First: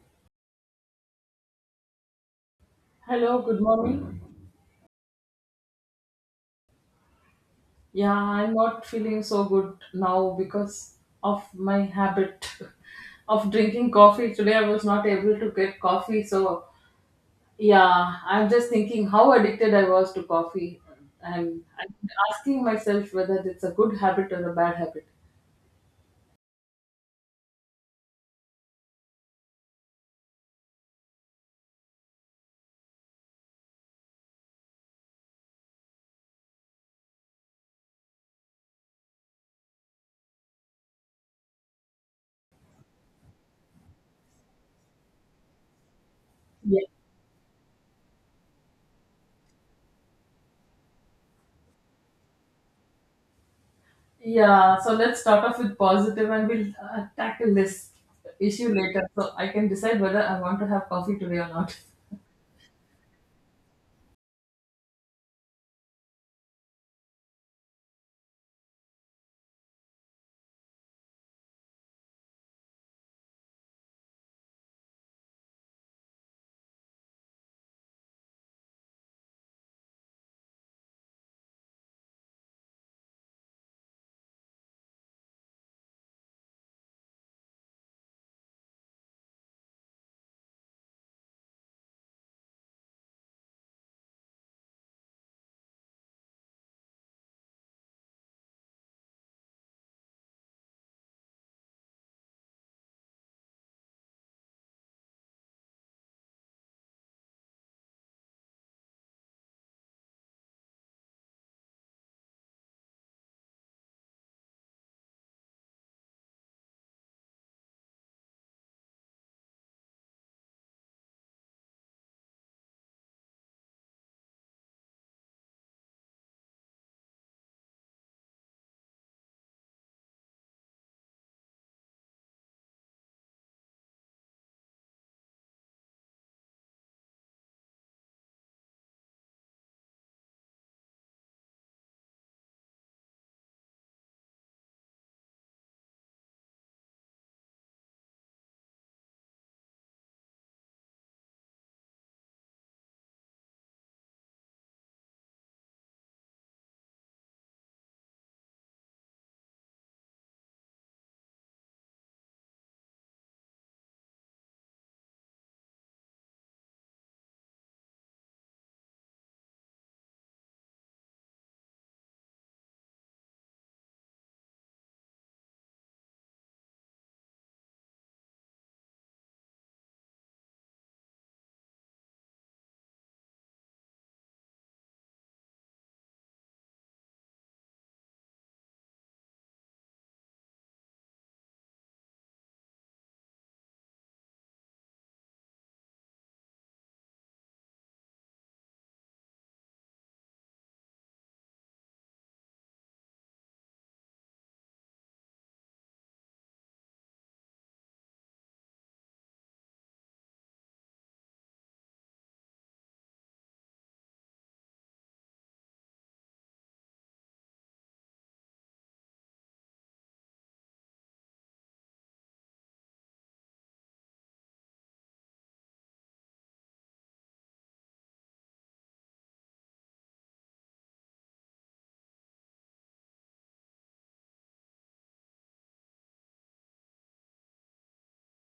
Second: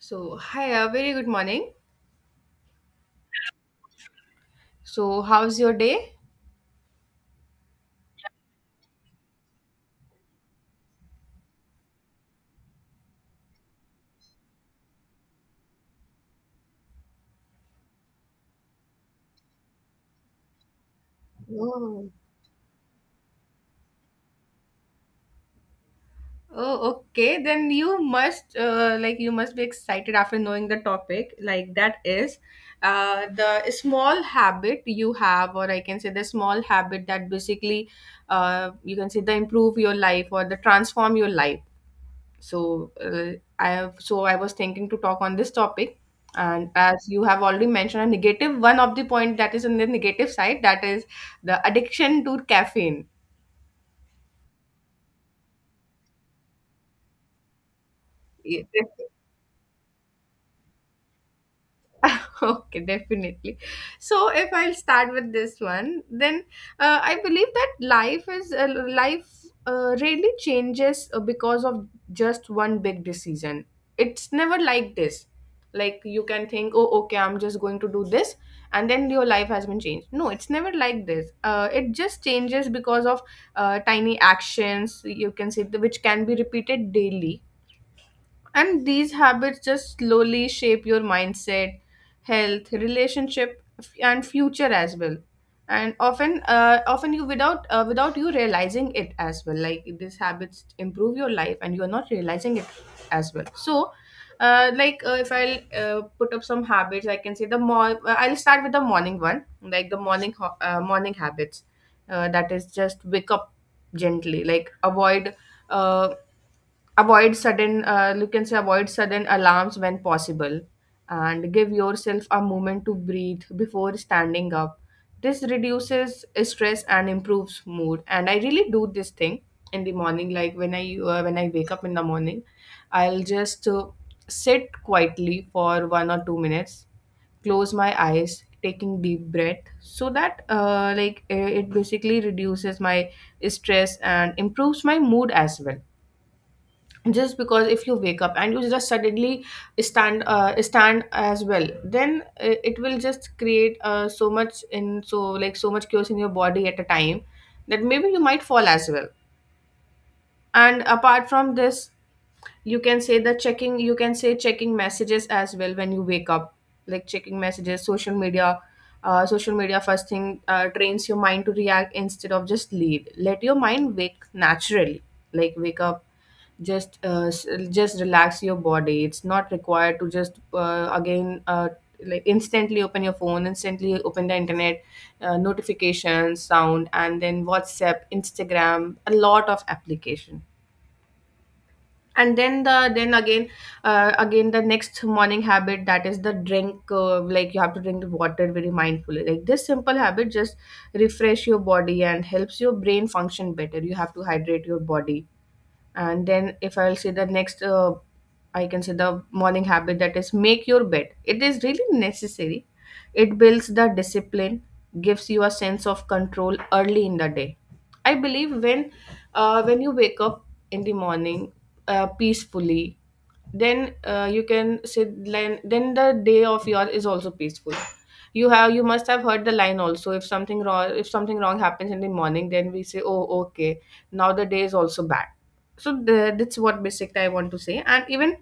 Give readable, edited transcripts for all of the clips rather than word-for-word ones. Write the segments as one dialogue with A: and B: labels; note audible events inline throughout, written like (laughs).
A: So, hi, very good morning.
B: Hello, good morning.
A: So, how's your day?
B: Yeah, I'm not feeling so good now because of my habit (laughs) of drinking coffee. Today I was not able to get coffee, so yeah, I'm just thinking how addicted I was to coffee and I'm
A: Oh,
B: asking myself whether it's a good habit or a bad habit.
A: oh, okay. Then you must like you must be excited after knowing the topic. Like that is the small habit you have, or I can say the small habit that basically you can say the improve your life or the transform your life. so uh, I have so I was thinking to talk on this topic, and
B: Yeah.
A: as you have already mentioned a negative one of the point that is on the negative side, that is the addiction to caffeine.
B: Yeah, so let's start off with positive and we'll tackle this
A: Yeah.
B: issue later so I can decide whether I want to have coffee today or not. (laughs)
A: (laughs) Okay, definitely. So if I'll start with this one, then I believe that life really changes because of just one big decision. It's never like this. Like you can think, oh, okay, I'm just going to do this, and then your life has been changed. No, it's never like this. It just changes because of tiny actions, you can say which can be repeated daily, and these habits just slowly shape your mindset, health, relationship, and future as well. And often, often you, without you realizing it as well. Like these habits improve your life, and you are not realizing it as well. So, if I'll put up some habits, I can say the more. I'll start with the morning one, like the morning habits. That is just wake up gently, like avoid uh, avoid sudden you can say avoid sudden alarms when possible, and give yourself a moment to breathe before standing up. This reduces stress and improves mood, and I really do this thing in the morning. Like when I when I wake up in the morning, I'll just sit quietly for 1 or 2 minutes, close my eyes, taking deep breath, so that it basically reduces my stress and improves my mood as well. Just because if you wake up and you just suddenly stand as well, then it will just create so much in, so much chaos in your body at a time that maybe you might fall as well. And apart from this, you can say the checking you can say checking messages as well when you wake up. Like checking messages, social media, social media first thing trains your mind to react instead of just lead let your mind wake naturally. Like wake up, just just relax your body. It's not required to just again like instantly open your phone, instantly open the internet, notifications sound, and then WhatsApp, Instagram, a lot of application. And then the then again again the next morning habit, that is the drink like you have to drink the water very mindfully. Like this simple habit just refresh your body and helps your brain function better. You have to hydrate your body. And then if I'll say the next I can say the morning habit, that is make your bed. It is really necessary. It builds the discipline, gives you a sense of control early in the day. I believe when you wake up in the morning peacefully, then you can sit, then the day of your is also peaceful. You have you must have heard the line also, if something wrong happens in the morning, then we say, oh okay, now the day is also bad. So that's what basic I want to say. And even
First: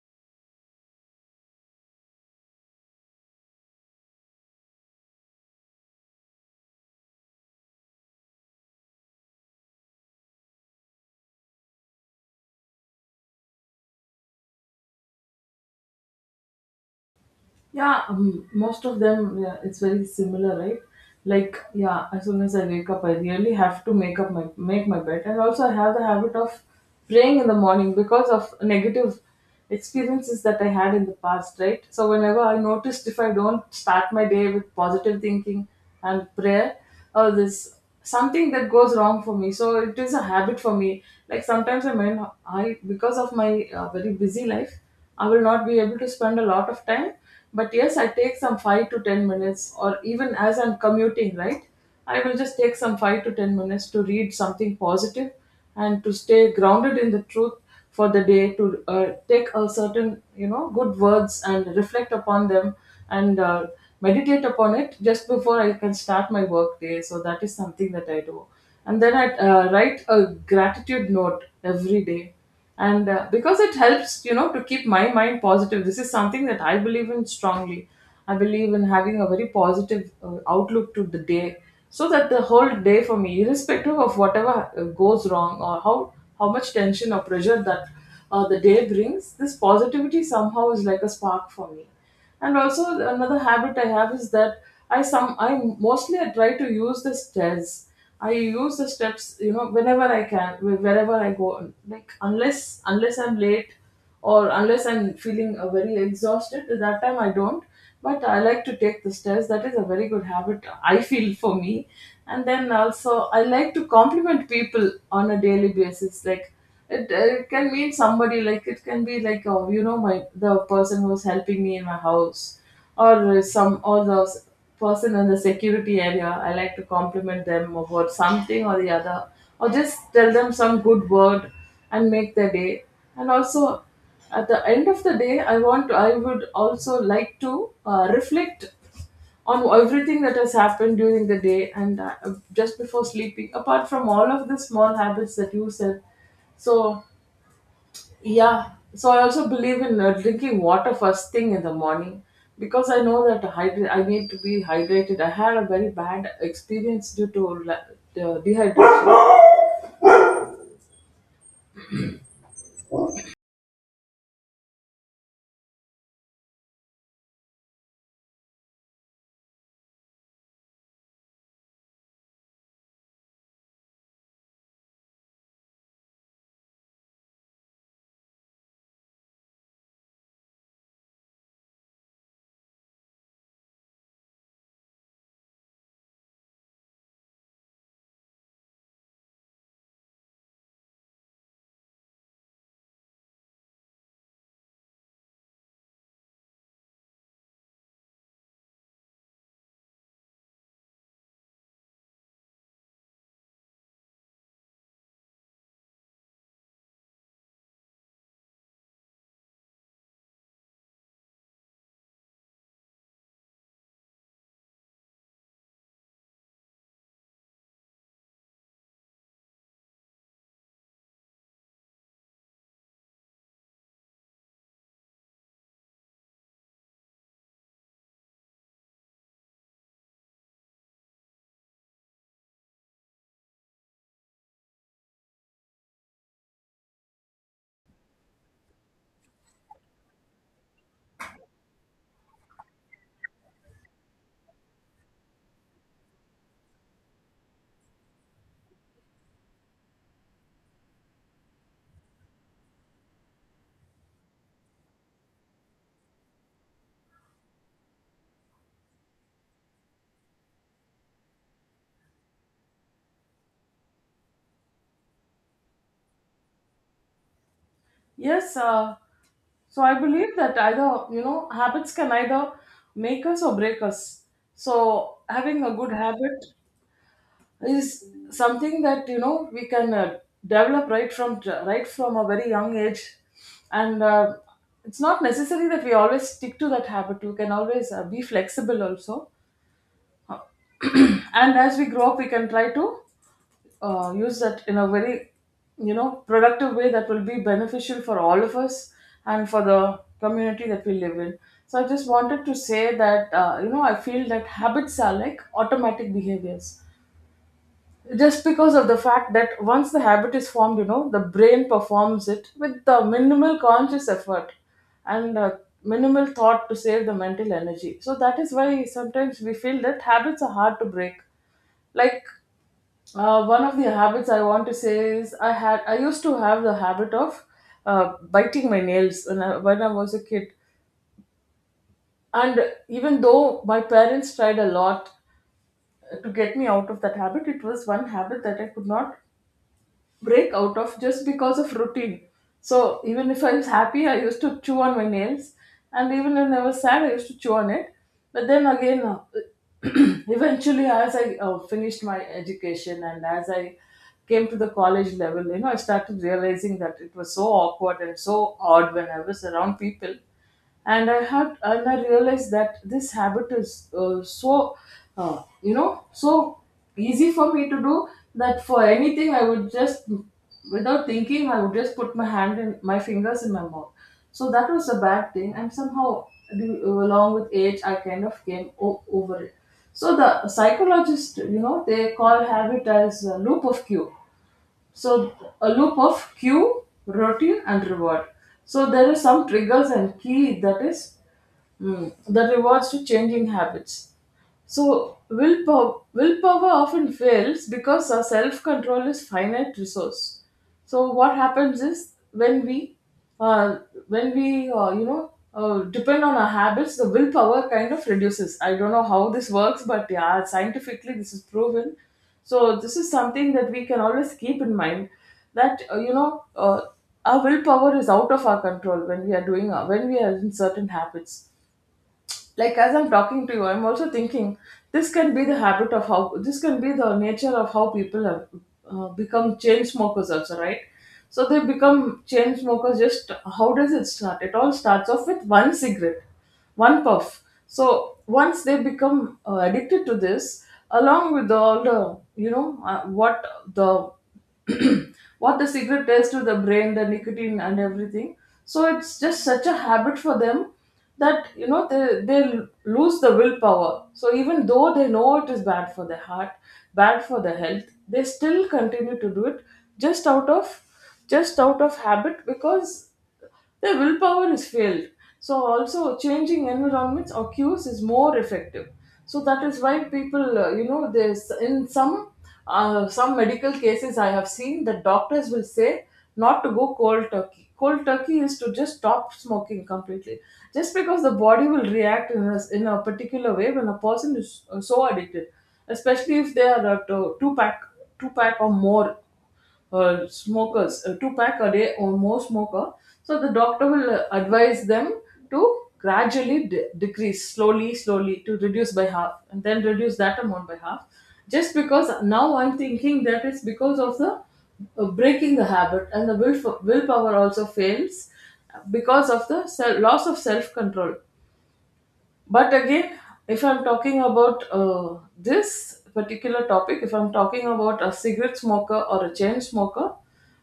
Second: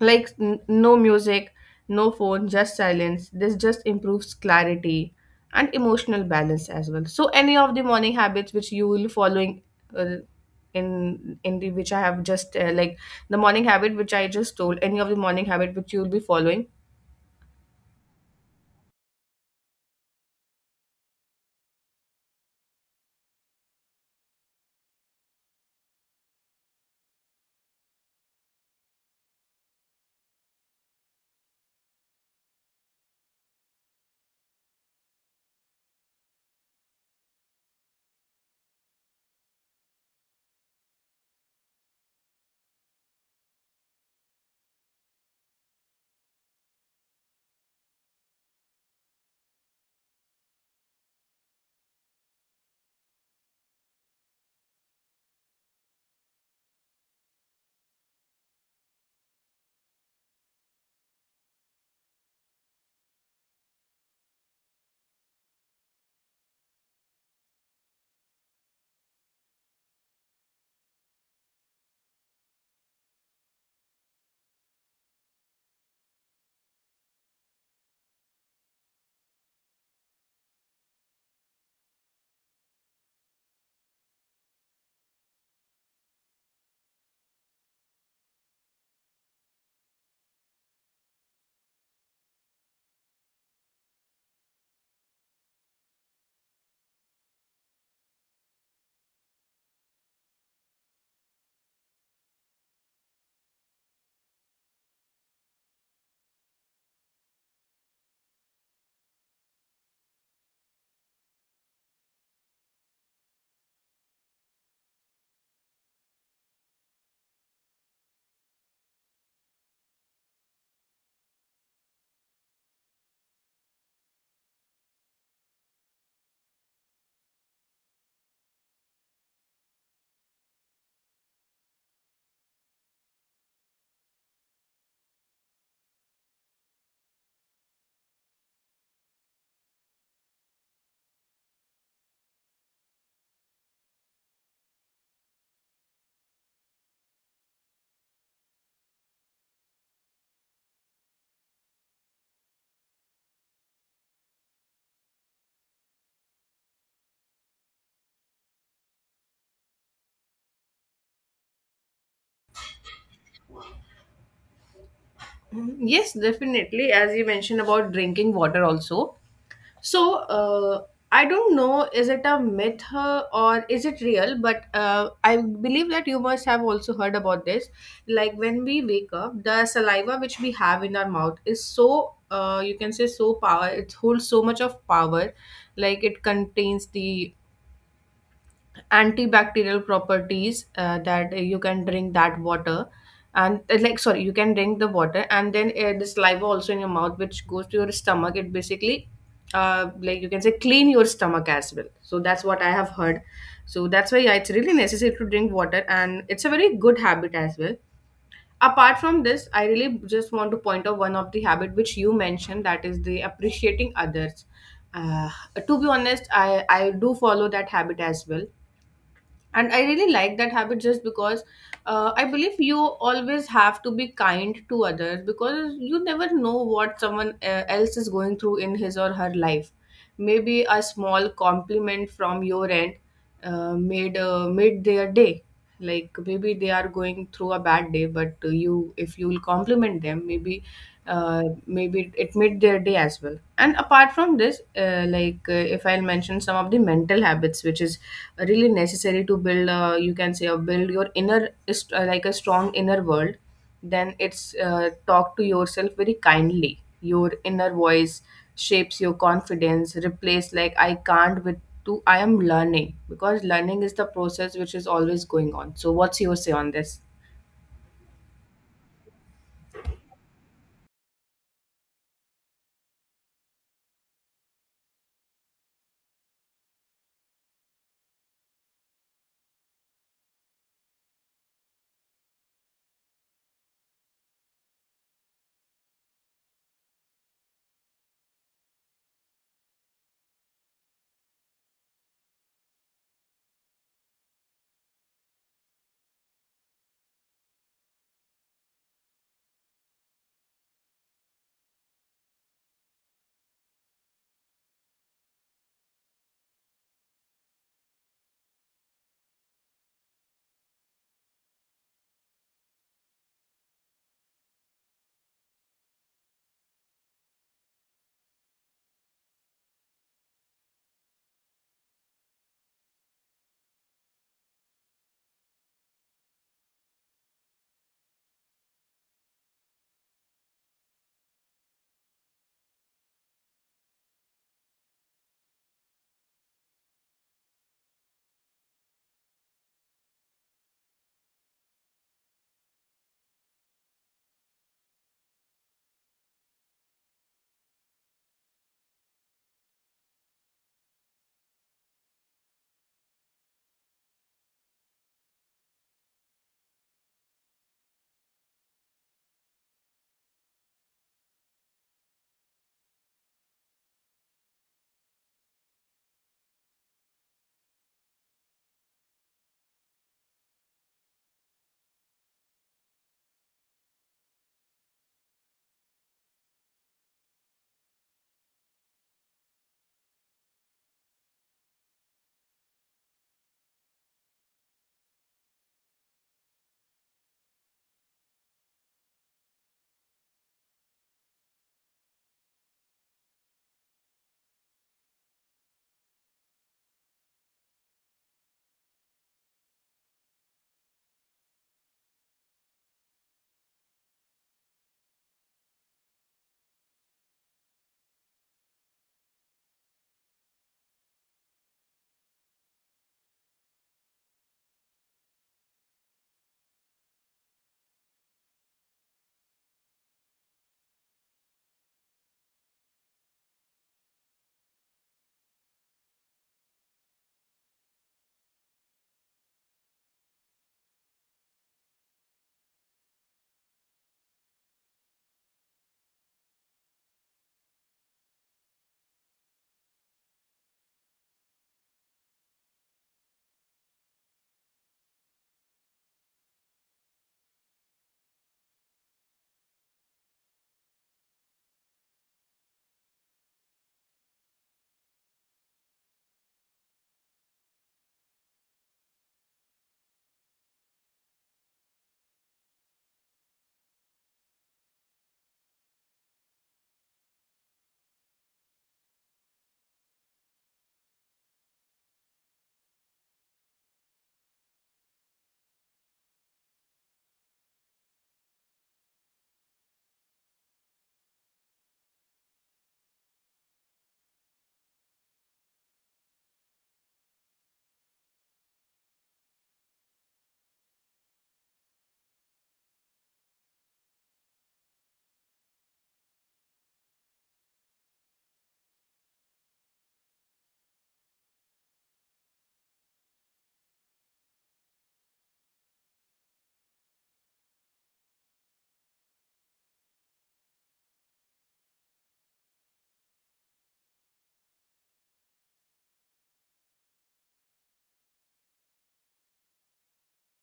A: like no music, no phone, just silence. This just improves clarity and emotional balance as well. So any of the morning habits which you will following, uh, in the which I have just like the morning habit which I just told, any of the morning habit which you will be following.
B: Yeah, Most of them, yeah, it's very similar, right? Like, yeah, as soon as I wake up, I really have to make my bed, and also I have the habit of praying in the morning because of negative experiences that I had in the past, right? So whenever I noticed if I don't start my day with positive thinking and prayer, oh, this something that goes wrong for me. So it is a habit for me. Like sometimes I because of my very busy life, I will not be able to spend a lot of time, but yes, I take some 5 to 10 minutes, or even as I'm commuting, right? I will just take some 5 to 10 minutes to read something positive and to stay grounded in the truth for the day, to take a certain, you know, good words and reflect upon them and meditate upon it just before I can start my work day. So that is something that I do. And then I write a gratitude note every day and because it helps, you know, to keep my mind positive. This is something that I believe in strongly. I believe in having a very positive outlook to the day, so that the whole day for me, irrespective of whatever goes wrong or how much tension or pressure that the day brings, this positivity somehow is like a spark for me. And also, another habit I have is that I mostly I try to use the stairs. I use the steps, you know, whenever I can, wherever I go. Like unless I'm late, or unless I'm feeling very exhausted, that time I don't, but I like to take the stairs. That is a very good habit, I feel, for me. And then also I like to compliment people on a daily basis. Like it can mean somebody, like it can be like, oh, you know, my the person who's helping me in my house, or some or the s- person in the security area. I like to compliment them about something or the other, or just tell them some good word and make their day. And also, at the end of the day, I would also like to reflect on everything that has happened during the day, and just before sleeping, apart from all of the small habits that you said. So yeah, so I also believe in drinking water first thing in the morning, because I know that I need to be hydrated. I had a very bad experience due to dehydration.
A: Mm, yes, definitely, as you mentioned about drinking water also. So I don't know, is it a myth or is it real? But I believe that you must have also heard about this. Like when we wake up, the saliva which we have in our mouth is so you can say so power. It holds so much of power, like it contains the antibacterial properties that you can drink that water, and like sorry, you can drink the water, and then this saliva also in your mouth which goes to your stomach, it basically you can say clean your stomach as well. So that's what I have heard. So that's why, yeah, it's really necessary to drink water, and it's a very good habit as well. Apart from this, I really just want to point out one of the habit which you mentioned, that is the appreciating others. uh, to be honest, I do follow that habit as well, and I really like that habit, just because I believe you always have to be kind to others, because you never know what someone else is going through in his or her life. Maybe a small compliment from your end made their day. Like maybe they are going through a bad day, but you if you'll compliment them, maybe maybe it made their day as well. And apart from this, if I'll mention some of the mental habits which is really necessary to build, you can say build your like a strong inner world, then it's talk to yourself very kindly. Your inner voice shapes your confidence. Replace like I can't with to I am learning, because learning is the process which is always going on. So what's your say on this?
B: Yes, so I believe that either, you know, habits can either make us or break us. So having a good habit is something that, you know, we can develop right from a very young age, and it's not necessary that we always stick to that habit. We can always be flexible also. Uh, (clears throat) And as we grow up, we can try to use that in a very, you know, productive way that will be beneficial for all of us and for the community that we live in. So I just wanted to say that, you know, I feel that habits are like automatic behaviors, just because of the fact that once the habit is formed, you know, the brain performs it with the minimal conscious effort and minimal thought to save the mental energy. So that is why sometimes we feel that habits are hard to break. Like one of the habits I want to say is I used to have the habit of biting my nails when when I was a kid. And even though my parents tried a lot to get me out of that habit, it was one habit that I could not break out of, just because of routine. So even if I was happy, I used to chew on my nails, and even when I was sad, I used to chew on it. But then again, (clears throat) eventually, as I finished my education and as I came to the college level, you know, I started realizing that it was so awkward and so odd when I was around people, and I had and I realized that this habit is, so you know, so easy for me to do, that for anything I would just, without thinking, I would just put my fingers in my mouth. So that was a bad thing, and somehow along with age, I kind of came over it. So the psychologists, you know, they call habit as a loop of cue. So a loop of cue, routine, and reward. So there is some triggers and key that is, mm, that rewards to changing habits. So willpower often fails because our self-control is finite resource. So what happens is uh, when we, depend on our habits, the willpower kind of reduces. I don't know how this works, but yeah, scientifically this is proven. So this is something that we can always keep in mind, that our willpower is out of our control when we are when we are in certain habits. Like as I'm talking to you, I'm also thinking this can be the habit of how, this can be the nature of how people have become chain smokers also, right? So they become chain smokers just, how does it start? It all starts off with one cigarette, one puff. So once they become addicted to this, along with all the, you know, what the (clears throat) what the cigarette does to the brain, the nicotine and everything. So it's just such a habit for them that, you know, lose the willpower. So even though they know it is bad for the heart, bad for the health, they still continue to do it just out of, just out of habit, because the willpower is failed. So also changing environments or cues is more effective. So that is why people, you know, there's in some medical cases I have seen that doctors will say not to go cold turkey. Cold turkey is to just stop smoking completely, just because the body will react in in a particular way when a person is so addicted, especially if they are two pack or more smokers, two pack a day or more smoker. So the doctor will advise them to gradually decrease slowly, slowly, to reduce by half and then reduce that amount by half. Just because now I'm thinking that it's because of the breaking the habit, and the willpower also fails because of the loss of self control. But again, if I'm talking about this particular topic, if I'm talking about a cigarette smoker or a chain smoker,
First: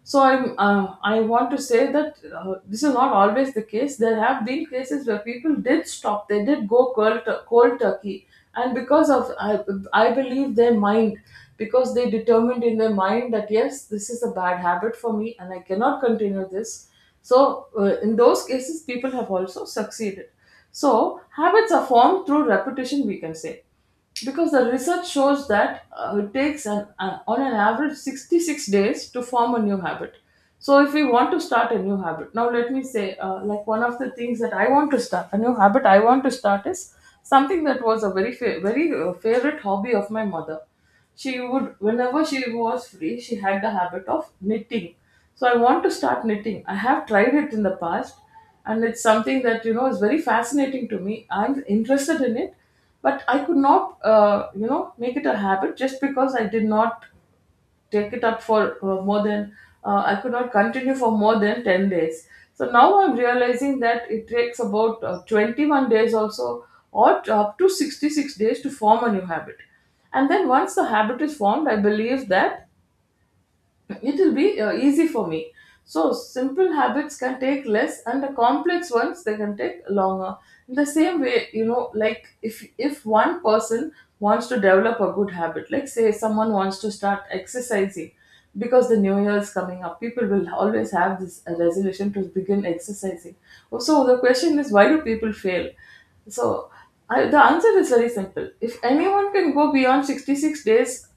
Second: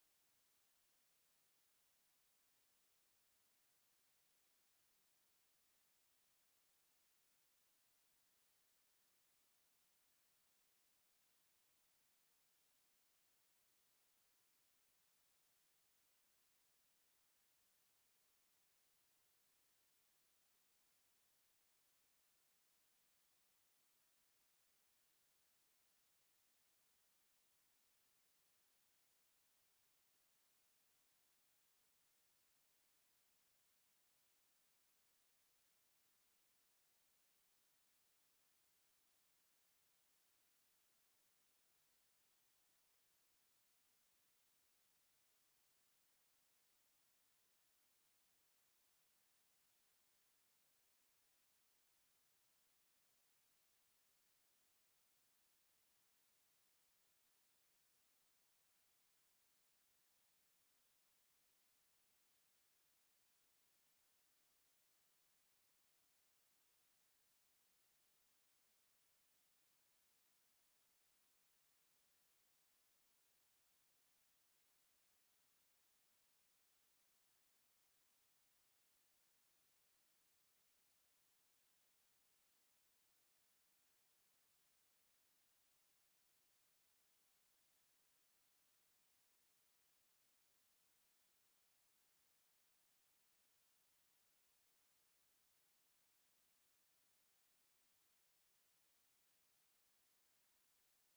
B: so I'm I want to say that this is not always the case. There have been cases where people did stop, they did go cold turkey, and because of I believe their mind, because they determined in their mind that yes, this is a bad habit for me and I cannot continue this. So in those cases, people have also succeeded. So habits are formed through repetition, we can say because the research shows that it takes on an average 66 days to form a new habit. So if we want to start a new habit, now let me say, like, one of the things that I want to start is something that was a very favorite hobby of my mother. She would, whenever she was free, she had the habit of knitting. So I want to start knitting. I have tried it in the past, and it's something that, you know, is very fascinating to me, I'm interested in it, but I could not, make it a habit just because I did not take it up for more than, I could not continue for more than 10 days. So now I'm realizing that it takes about 21 days also, or up to 66 days to form a new habit. And then once the habit is formed, I believe that it will be easy for me. So simple habits can take less, and the complex ones they can take longer. In the same way, you know, like, if one person wants to develop a good habit, like say someone wants to start exercising, because the new year is coming up, people will always have this resolution to begin exercising. So the question is, why do people fail? So the answer is very simple. If anyone can go beyond 66 days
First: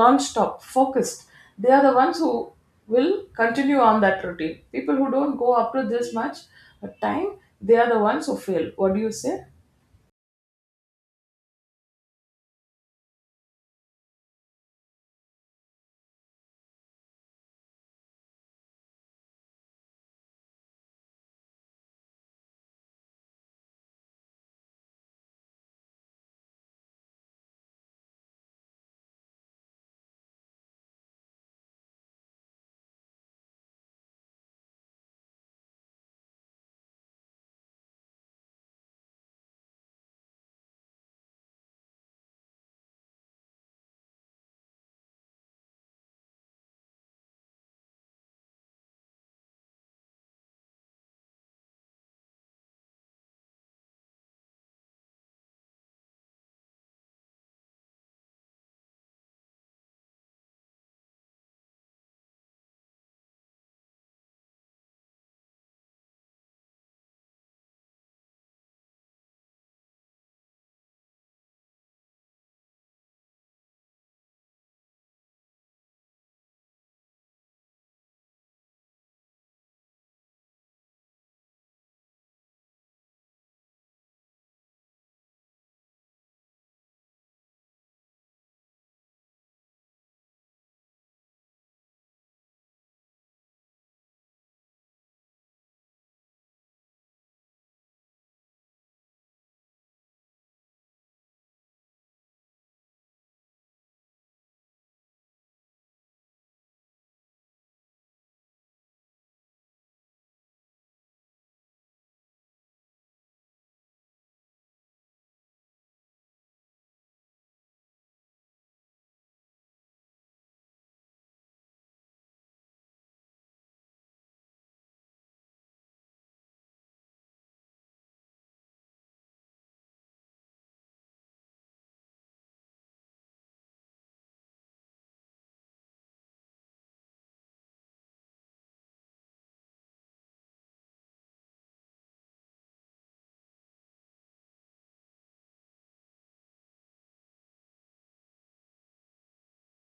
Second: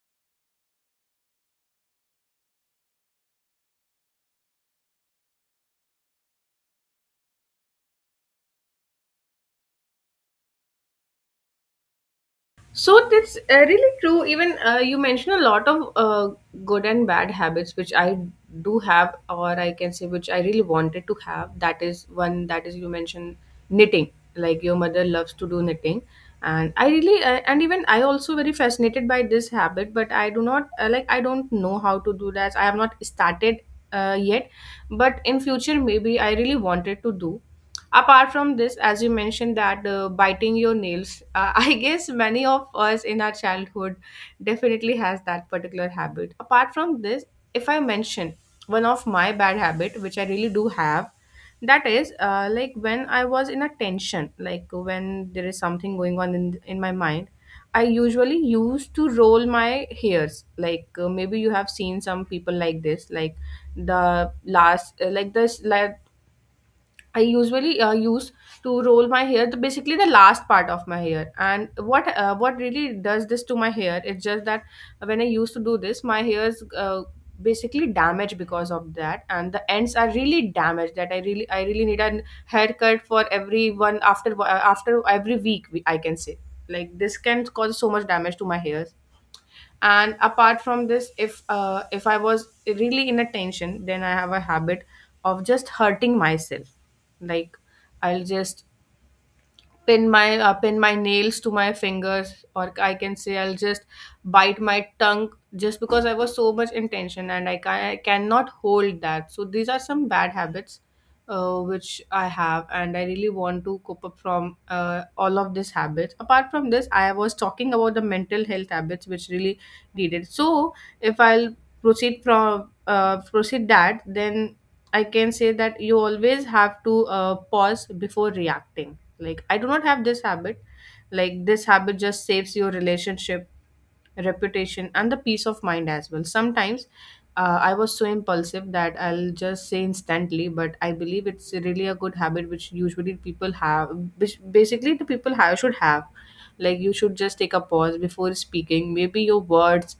B: non-stop focused, they are the ones who will continue on that routine. People who don't go up to this much time, they are the ones who fail. What do you say?
A: So that's really true. Even you mentioned a lot of good and bad habits, which I do have, or I can say which I really wanted to have. That is one, that is you mentioned knitting. Like your mother loves to do knitting, and I really and even I also very fascinated by this habit. But I do not I don't know how to do that. I have not started yet, but in future maybe I really wanted to do. Apart from this, as you mentioned that biting your nails, (laughs) I guess many of us in our childhood definitely has that particular habit. Apart from this, if I mention one of my bad habit which I really do have, that is like when I was in a tension, like when there is something going on in my mind, I usually used to roll my hairs, like maybe you have seen some people like this, like the last like this, like I usually use to roll my hair, basically the last part of my hair. And what really does this to my hair? It's just that when I used to do this, my hair's basically damaged because of that, and the ends are really damaged. That I really need a haircut for every one after every week, I can say. Like this can cause so much damage to my hairs. And apart from this, if I was really in a tension, then I have a habit of just hurting myself. Like I'll just pin my nails to my fingers, or I can say I'll just bite my tongue, just because I was so much intention, and I cannot hold that. So these are some bad habits which I have, and I really want to cope up from all of these habits. Apart from this, I was talking about the mental health habits which really needed. So if I'll proceed that, then I can say that you always have to pause before reacting. Like I do not have this habit. Like this habit just saves your relationship, reputation, and the peace of mind as well. Sometimes I was so impulsive that I'll just say instantly, but I believe it's really a good habit which usually people have, which basically the people have should have. Like you should just take a pause before speaking. Maybe your words,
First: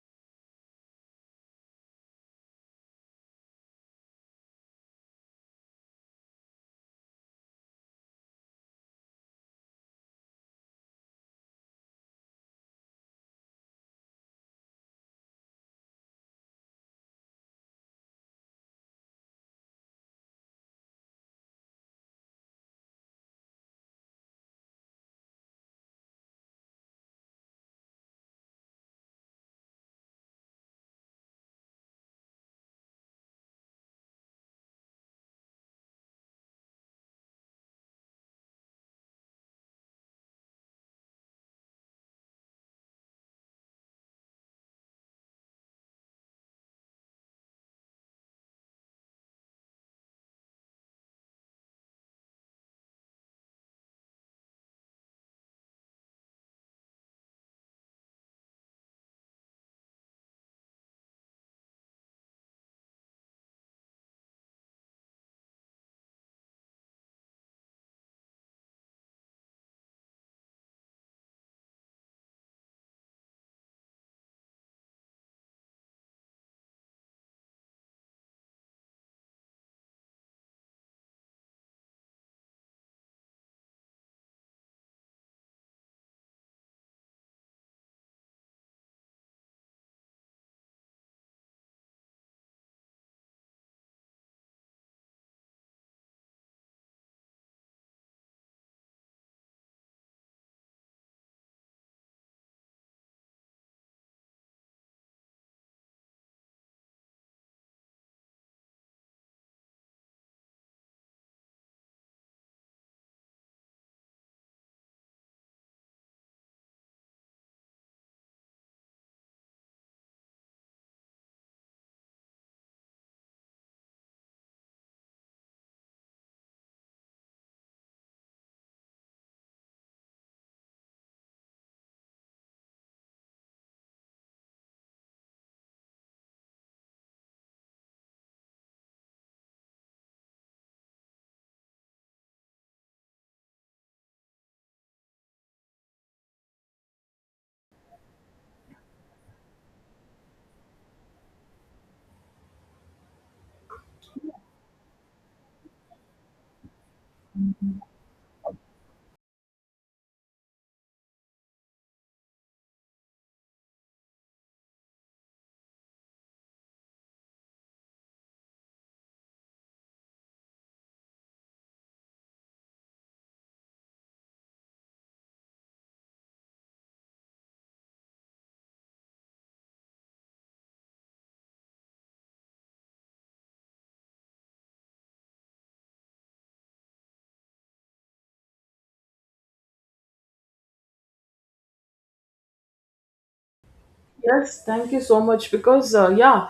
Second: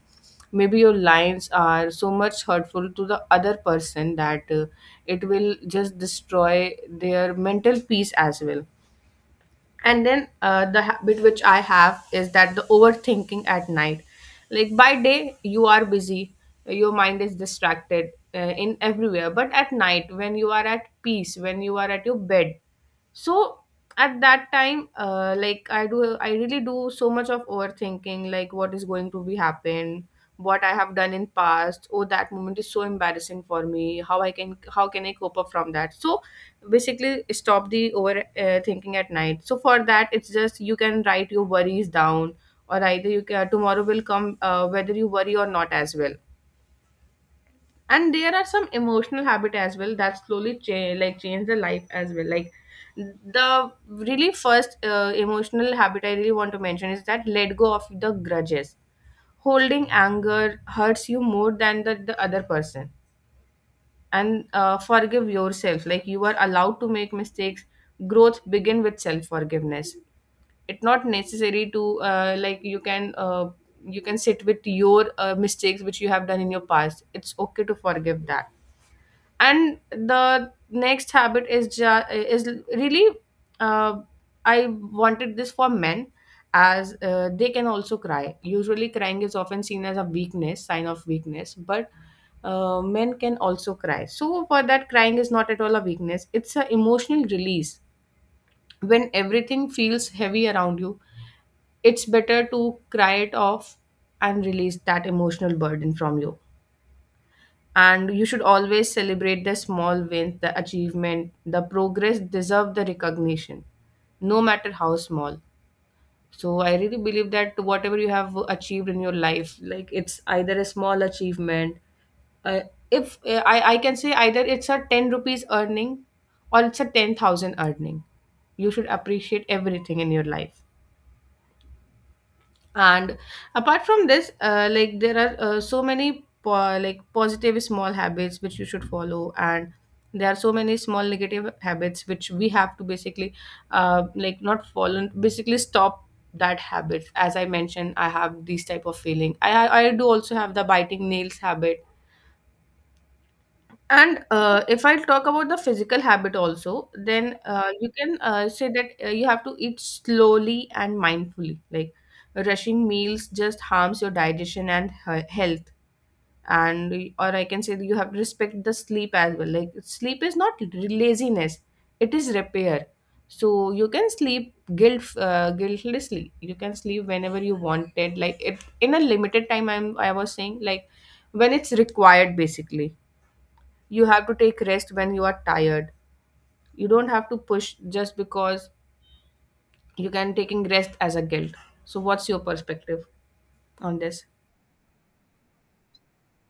A: maybe your lines are so much hurtful to the other person that it will just destroy their mental peace as well. And then the habit which I have is that the overthinking at night. Like by day you are busy, your mind is distracted in everywhere, but at night when you are at peace, when you are at your bed, so at that time, I do, I really do so much of overthinking. Like what is going to be happen, what I have done in past, oh, that moment is so embarrassing for me. How can I cope up from that? So basically, stop the over thinking at night. So for that, it's just you can write your worries down, or either you can, tomorrow will come whether you worry or not as well. And there are some emotional habit as well that slowly change, like change the life as well. Like the really first emotional habit I really want to mention is that let go of the grudges. Holding anger hurts you more than the other person. And forgive yourself, like you are allowed to make mistakes. Growth begin with self forgiveness. It's not necessary to like you can sit with your mistakes which you have done in your past. It's okay to forgive that. And the next habit is really, uh, I wanted this for men, as they can also cry. Usually crying is often seen as a weakness, sign of weakness, but men can also cry. So for that, crying is not at all a weakness, it's an emotional release. When everything feels heavy around you, it's better to cry it off and release that emotional burden from you. And you should always celebrate the small wins. The achievement, the progress deserve the recognition, no matter how small. So I really believe that whatever you have achieved in your life, like it's either a small achievement, uh, if I can say, either it's a 10 rupees earning or it's a 10,000 earning, you should appreciate everything in your life. And apart from this, like there are so many like positive small habits which you should follow, and there are so many small negative habits which we have to basically like not follow, basically stop that habit. As I mentioned, I have these type of feeling. I do also have the biting nails habit. And if I talk about the physical habit also, then you can say that you have to eat slowly and mindfully. Like rushing meals just harms your digestion and health. And or I can say that you have to respect the sleep as well. Like sleep is not laziness; it is repair. So you can sleep guiltlessly. You can sleep whenever you wanted, like it in a limited time. I was saying, like when it's required, basically you have to take rest when you are tired. You don't have to push just because you can, taking rest as a guilt. So what's your perspective on this?
B: Yes, thank you so much because, yeah,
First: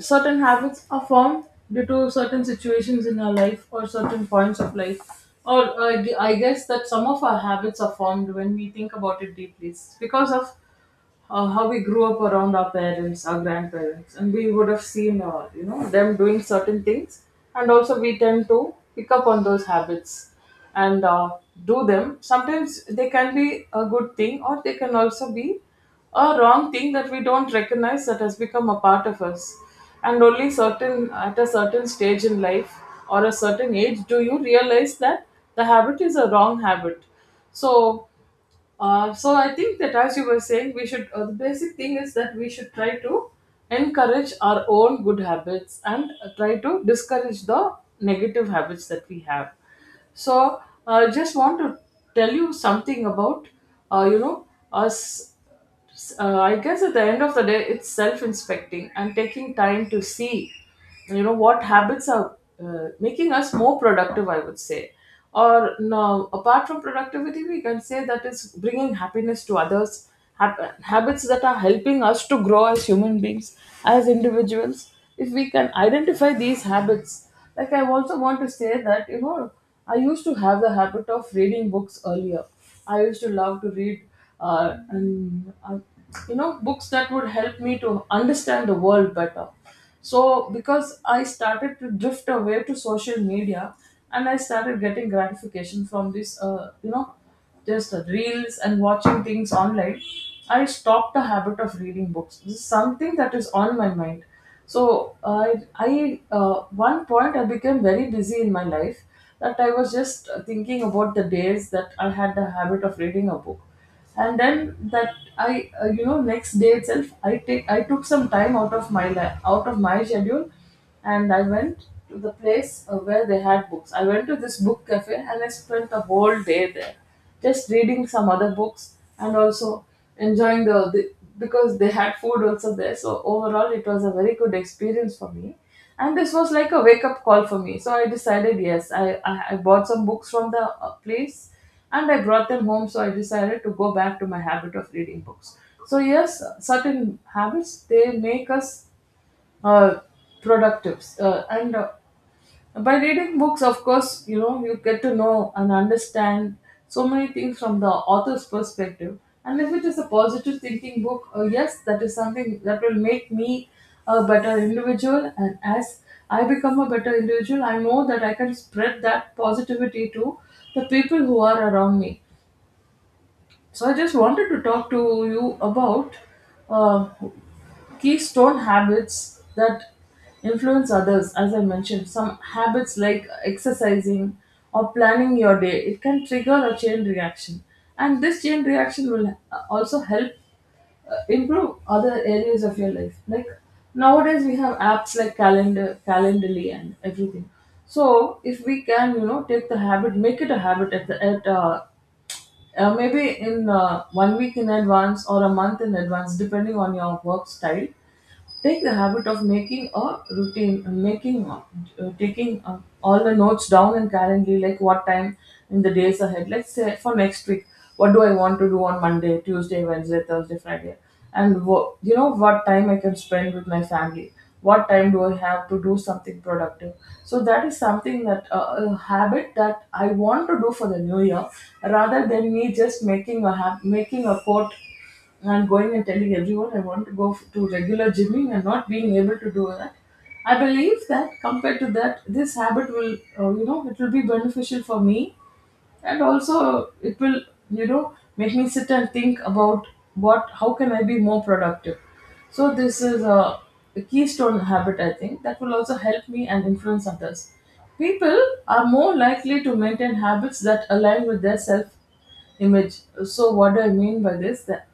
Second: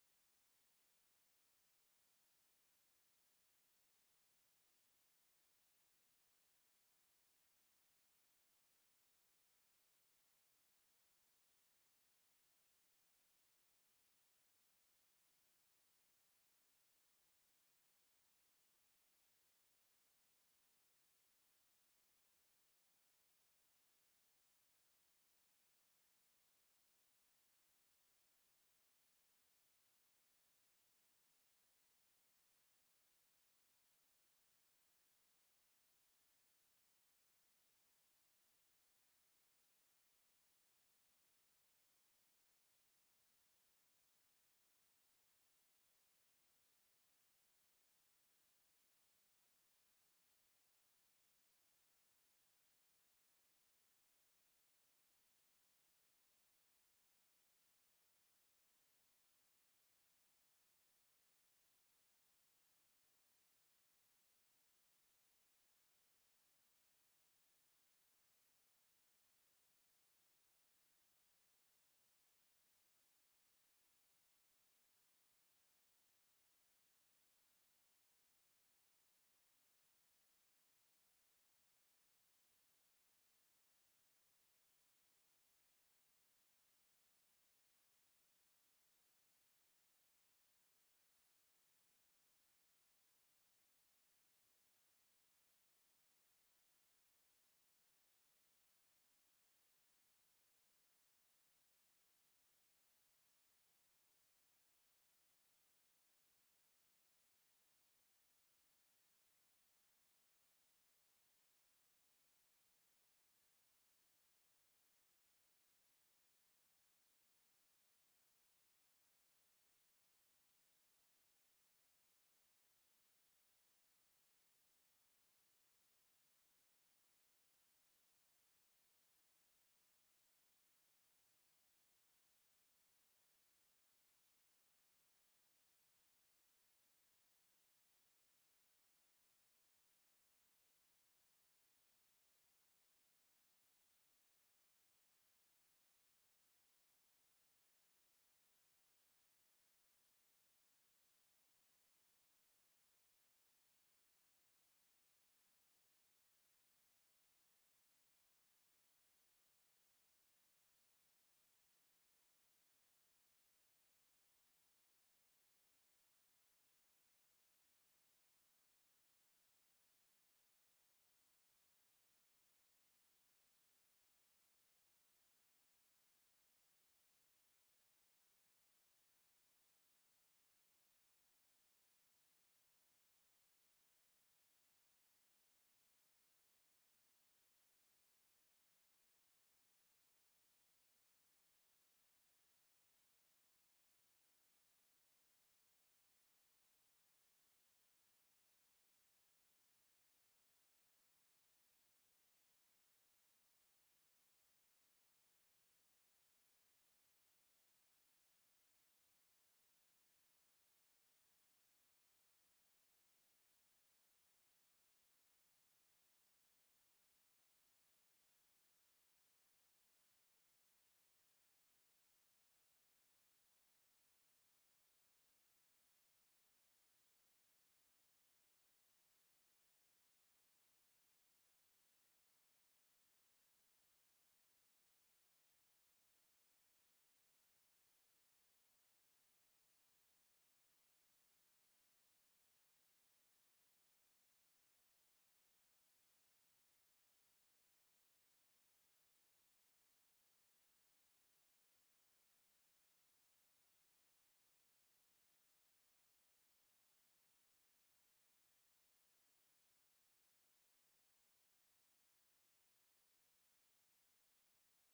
B: certain habits are formed due to certain situations in our life or certain points of life. Or I guess that some of our habits are formed when we think about it deeply. It's because of how we grew up around our parents, our grandparents, and we would have seen, you know, them doing certain things, and also we tend to pick up on those habits and do them. Sometimes they can be a good thing, or they can also be a wrong thing that we don't recognize that has become a part of us. And only certain at a certain stage in life or a certain age do you realize that the habit is a wrong habit. So so I think that as you were saying, we should, the basic thing is that we should try to encourage our own good habits and try to discourage the negative habits that we have. So I just want to tell you something about, uh, you know us. I guess at the end of the day, it's self-inspecting and taking time to see, you know, what habits are making us more productive. I would say, or no, apart from productivity, we can say that is bringing happiness to others. Habits that are helping us to grow as human beings, as individuals. If we can identify these habits, like, I also want to say that, you know, I used to have the habit of reading books earlier. I used to love to read, and you know books that would help me to understand the world better. So because I started to drift away to social media and I started getting gratification from this, just reels and watching things online, I stopped the habit of reading books. This is something that is on my mind. So I one point I became very busy in my life, that I was just thinking about the days that I had the habit of reading a book. And then that I you know next day itself, I took some time out of out of my schedule, and I went to the place where they had books. I went to this book cafe and I spent the whole day there just reading some other books and also enjoying the, because they had food also there, so overall it was a very good experience for me. And this was like a wake up call for me, so I decided, yes, I bought some books from the place and I brought them home. So I decided to go back to my habit of reading books. So yes, certain habits they make us uh, productive, and by reading books, of course, you know, you get to know and understand so many things from the author's perspective. And if it is a positive thinking book, yes, that is something that will make me a better individual. And as I become a better individual, I know that I can spread that positivity to the people who are around me. So I just wanted to talk to you about, uh, keystone habits that influence others. As I mentioned, some habits, like exercising or planning your day, it can trigger a chain reaction, and this chain reaction will also help improve other areas of your life. Like nowadays, we have apps like Calendar, Calendly, and everything. So if we can, you know, take the habit, make it a habit at the at maybe in 1 week in advance or a month in advance, depending on your work style. Take the habit of making a routine, making, taking all the notes down in Calendly, like what time in the days ahead. Let's say for next week, what do I want to do on Monday, Tuesday, Wednesday, Thursday, Friday, and you know, what time I can spend with my family. What time do I have to do something productive? So that is something that, a habit that I want to do for the new year, rather than me just making a quote and going and telling everyone I want to go to regular gymming and not being able to do that. I believe that compared to that, this habit will, you know, it will be beneficial for me, and also it will, you know, make me sit and think about how can I be more productive. So this is a keystone habit, I think, that will also help me and influence others. People are more likely to maintain habits that align with their self image. So, what do I mean by this? That,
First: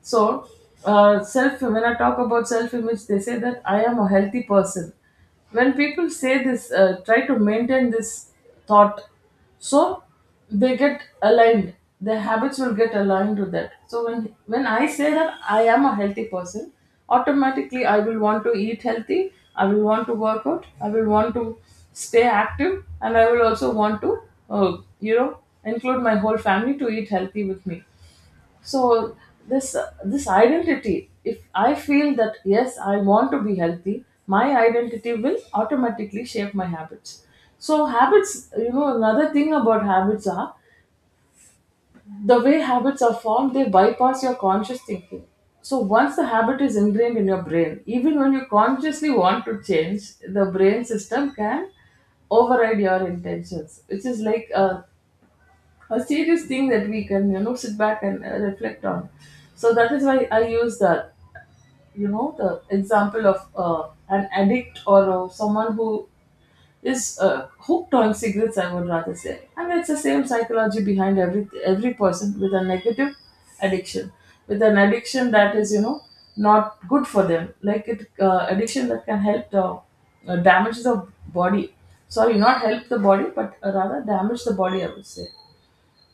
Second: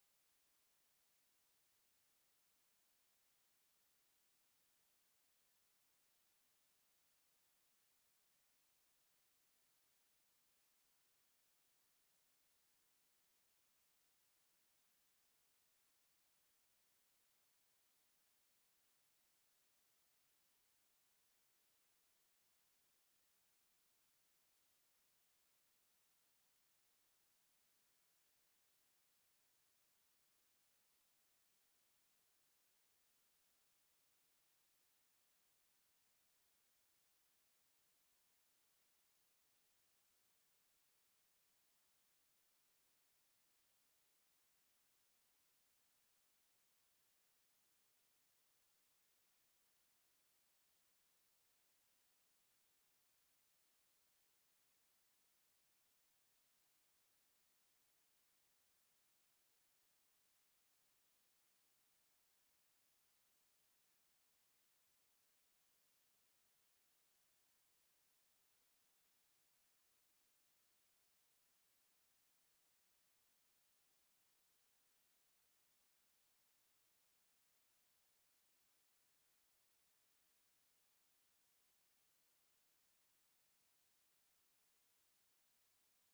B: so, self. When I talk about self-image, they say that I am a healthy person. When people say this, try to maintain this thought, so they get aligned. Their habits will get aligned to that. So when I say that I am a healthy person, automatically I will want to eat healthy, I will want to work out, I will want to stay active, and I will also want to, uh, you know include my whole family to eat healthy with me. So this this identity, if I feel that yes I want to be healthy, my identity will automatically shape my habits. So habits, you know, another thing about habits are, the way habits are formed, they bypass your conscious thinking. So once the habit is ingrained in your brain, even when you consciously want to change, the brain system can override your intentions, which is like a serious thing that we can, you know, sit back and reflect on. So that is why I use the example of an addict or someone who is hooked on cigarettes, I would rather say. And it's the same psychology behind every person with a negative addiction, with an addiction that is, you know, not good for them, like it, addiction that can help, damage the body. Sorry, not help the body, but rather damage the body, I would say.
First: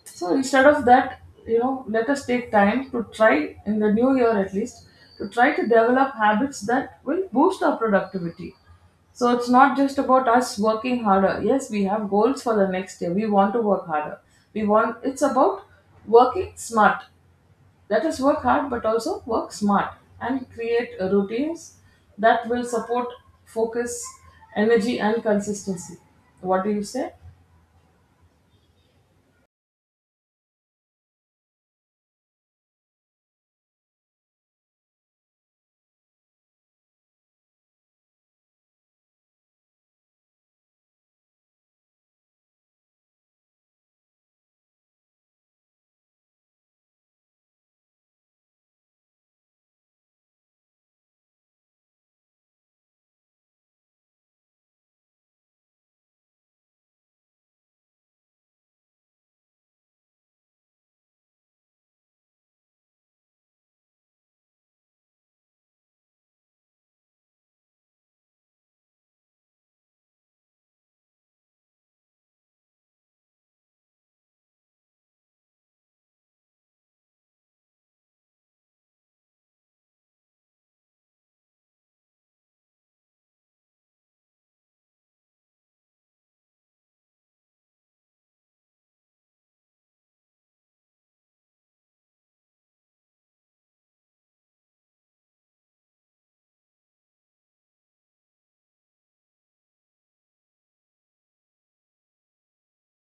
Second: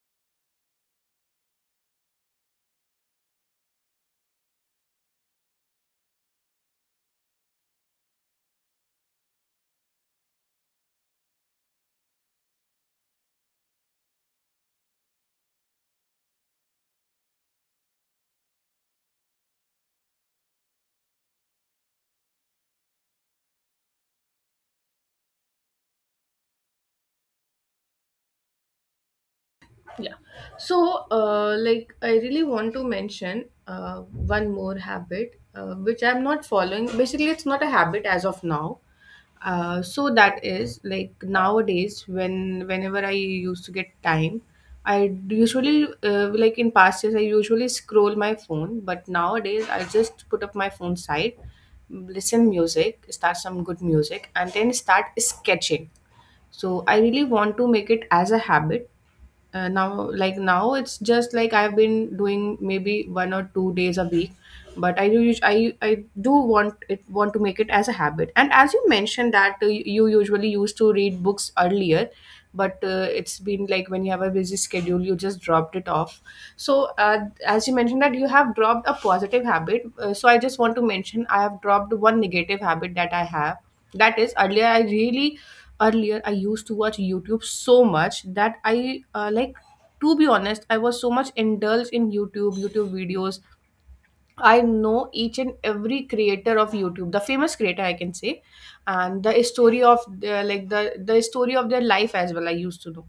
B: So instead of that, you know, let us take time to try in the new year at least, to try to develop habits that will boost our productivity. So it's not just about us working harder. Yes, we have goals for the next year. We want to work harder. We want, it's about working smart. Let us work hard but also work smart, and create routines that will support focus, energy and consistency. What do you say?
A: Yeah. So, like, I really want to mention one more habit which I'm not following. Basically, it's not a habit as of now. So that is like, nowadays when whenever I used to get time, I usually, like in past years I usually scroll my phone, but nowadays I just put up my phone side, listen music, start some good music, and then start sketching. So I really want to make it as a habit, now like now it's just like I've been doing maybe one or two days a week, but I do want it want to make it as a habit. And as you mentioned that you usually used to read books earlier, but it's been like when you have a busy schedule, you just dropped it off. So uh, as you mentioned that you have dropped a positive habit, so I just want to mention I have dropped one negative habit that I have. That is, earlier I used to watch YouTube so much that I, like to be honest, I was so much indulged in YouTube videos. I know each and every creator of YouTube, the famous creator I can say, and the story of like the story of their life as well I used to know.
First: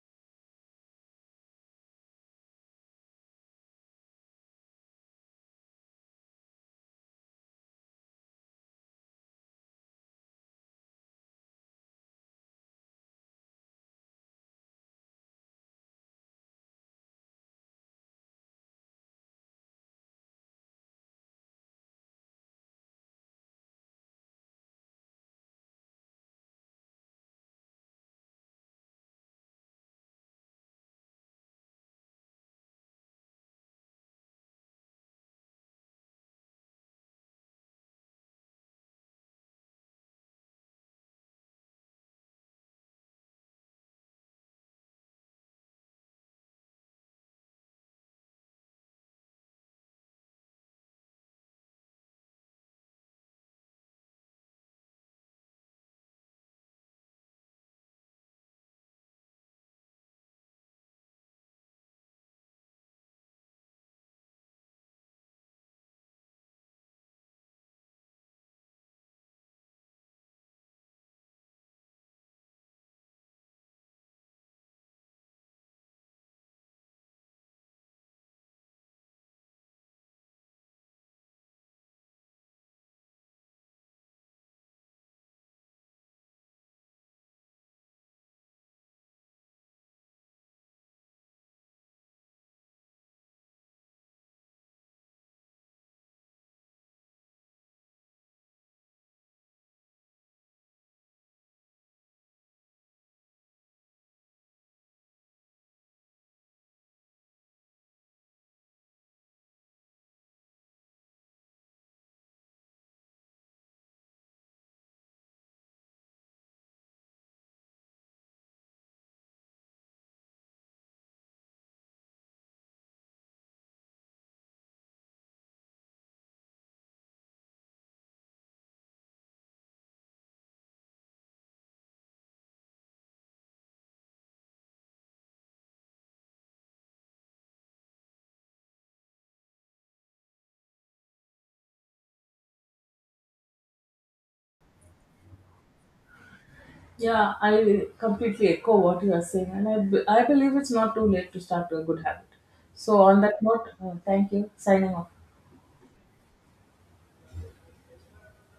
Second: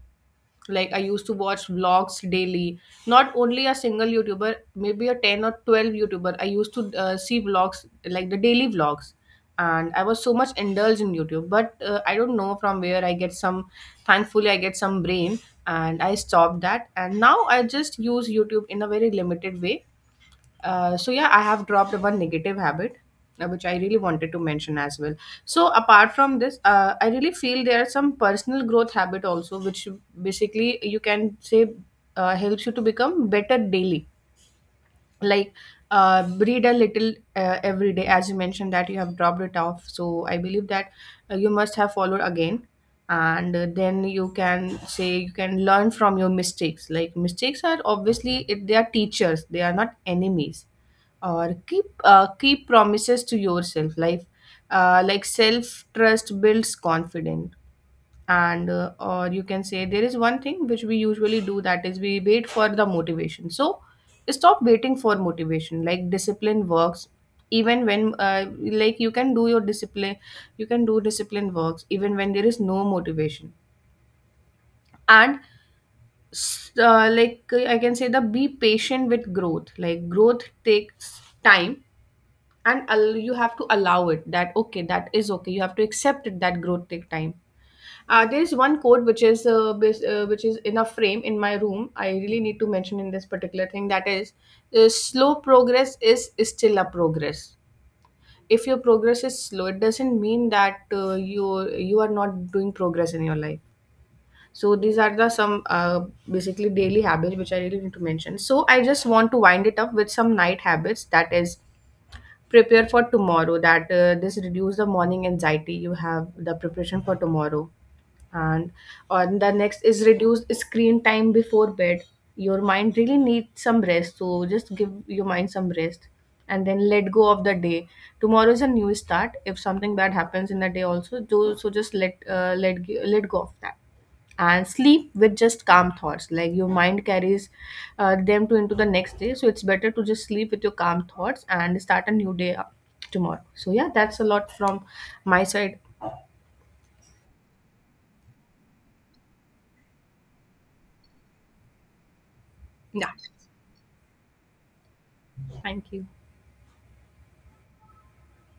A: Like I used to watch vlogs daily, not only a single youtuber, maybe a 10 or 12 youtuber I used to see vlogs, like the daily vlogs. And I was so much indulged in YouTube, but I don't know from where I get some, thankfully I get some brain, and I stopped that. And now I just use YouTube in a very limited way. So yeah, I have dropped one negative habit, which I really wanted to mention as well. So apart from this, I really feel there are some personal growth habit also, which basically you can say helps you to become better daily. Like read a little every day. As you mentioned that you have dropped it off, so I believe that you must have followed again. And then you can say you can learn from your mistakes. Like mistakes are obviously they are teachers, they are not enemies. Or keep promises to yourself, like self trust builds confidence. And or you can say there is one thing which we usually do, that is we wait for the motivation. So stop waiting for motivation, like discipline works even when, like you can do your discipline, you can do discipline works even when there is no motivation. And like I can say, the be patient with growth, like growth takes time. And you have to allow it, that okay, that is okay, you have to accept it that growth take time. There is one quote which is which is in a frame in my room, I really need to mention in this particular thing, that is, slow progress is still a progress. If your progress is slow, it doesn't mean that you are not doing progress in your life. So these are the some basically daily habits which I really need to mention. So I just want to wind it up with some night habits. That is, prepare for tomorrow, that this reduce the morning anxiety, you have the preparation for tomorrow. And on the next is reduce screen time before bed. Your mind really needs some rest, so just give your mind some rest. And then let go of the day, tomorrow is a new start. If something bad happens in the day also, do so just let go of that. And sleep with just calm thoughts, like your mind carries them to into the next day. So it's better to just sleep with your calm thoughts and start a new day tomorrow. So yeah, that's a lot from my side.
B: Yeah, I completely echo what you are saying, and I believe it's not too late to start a good habit. So,
A: Yeah,
B: on that note, thank you. Signing off.
A: thank you.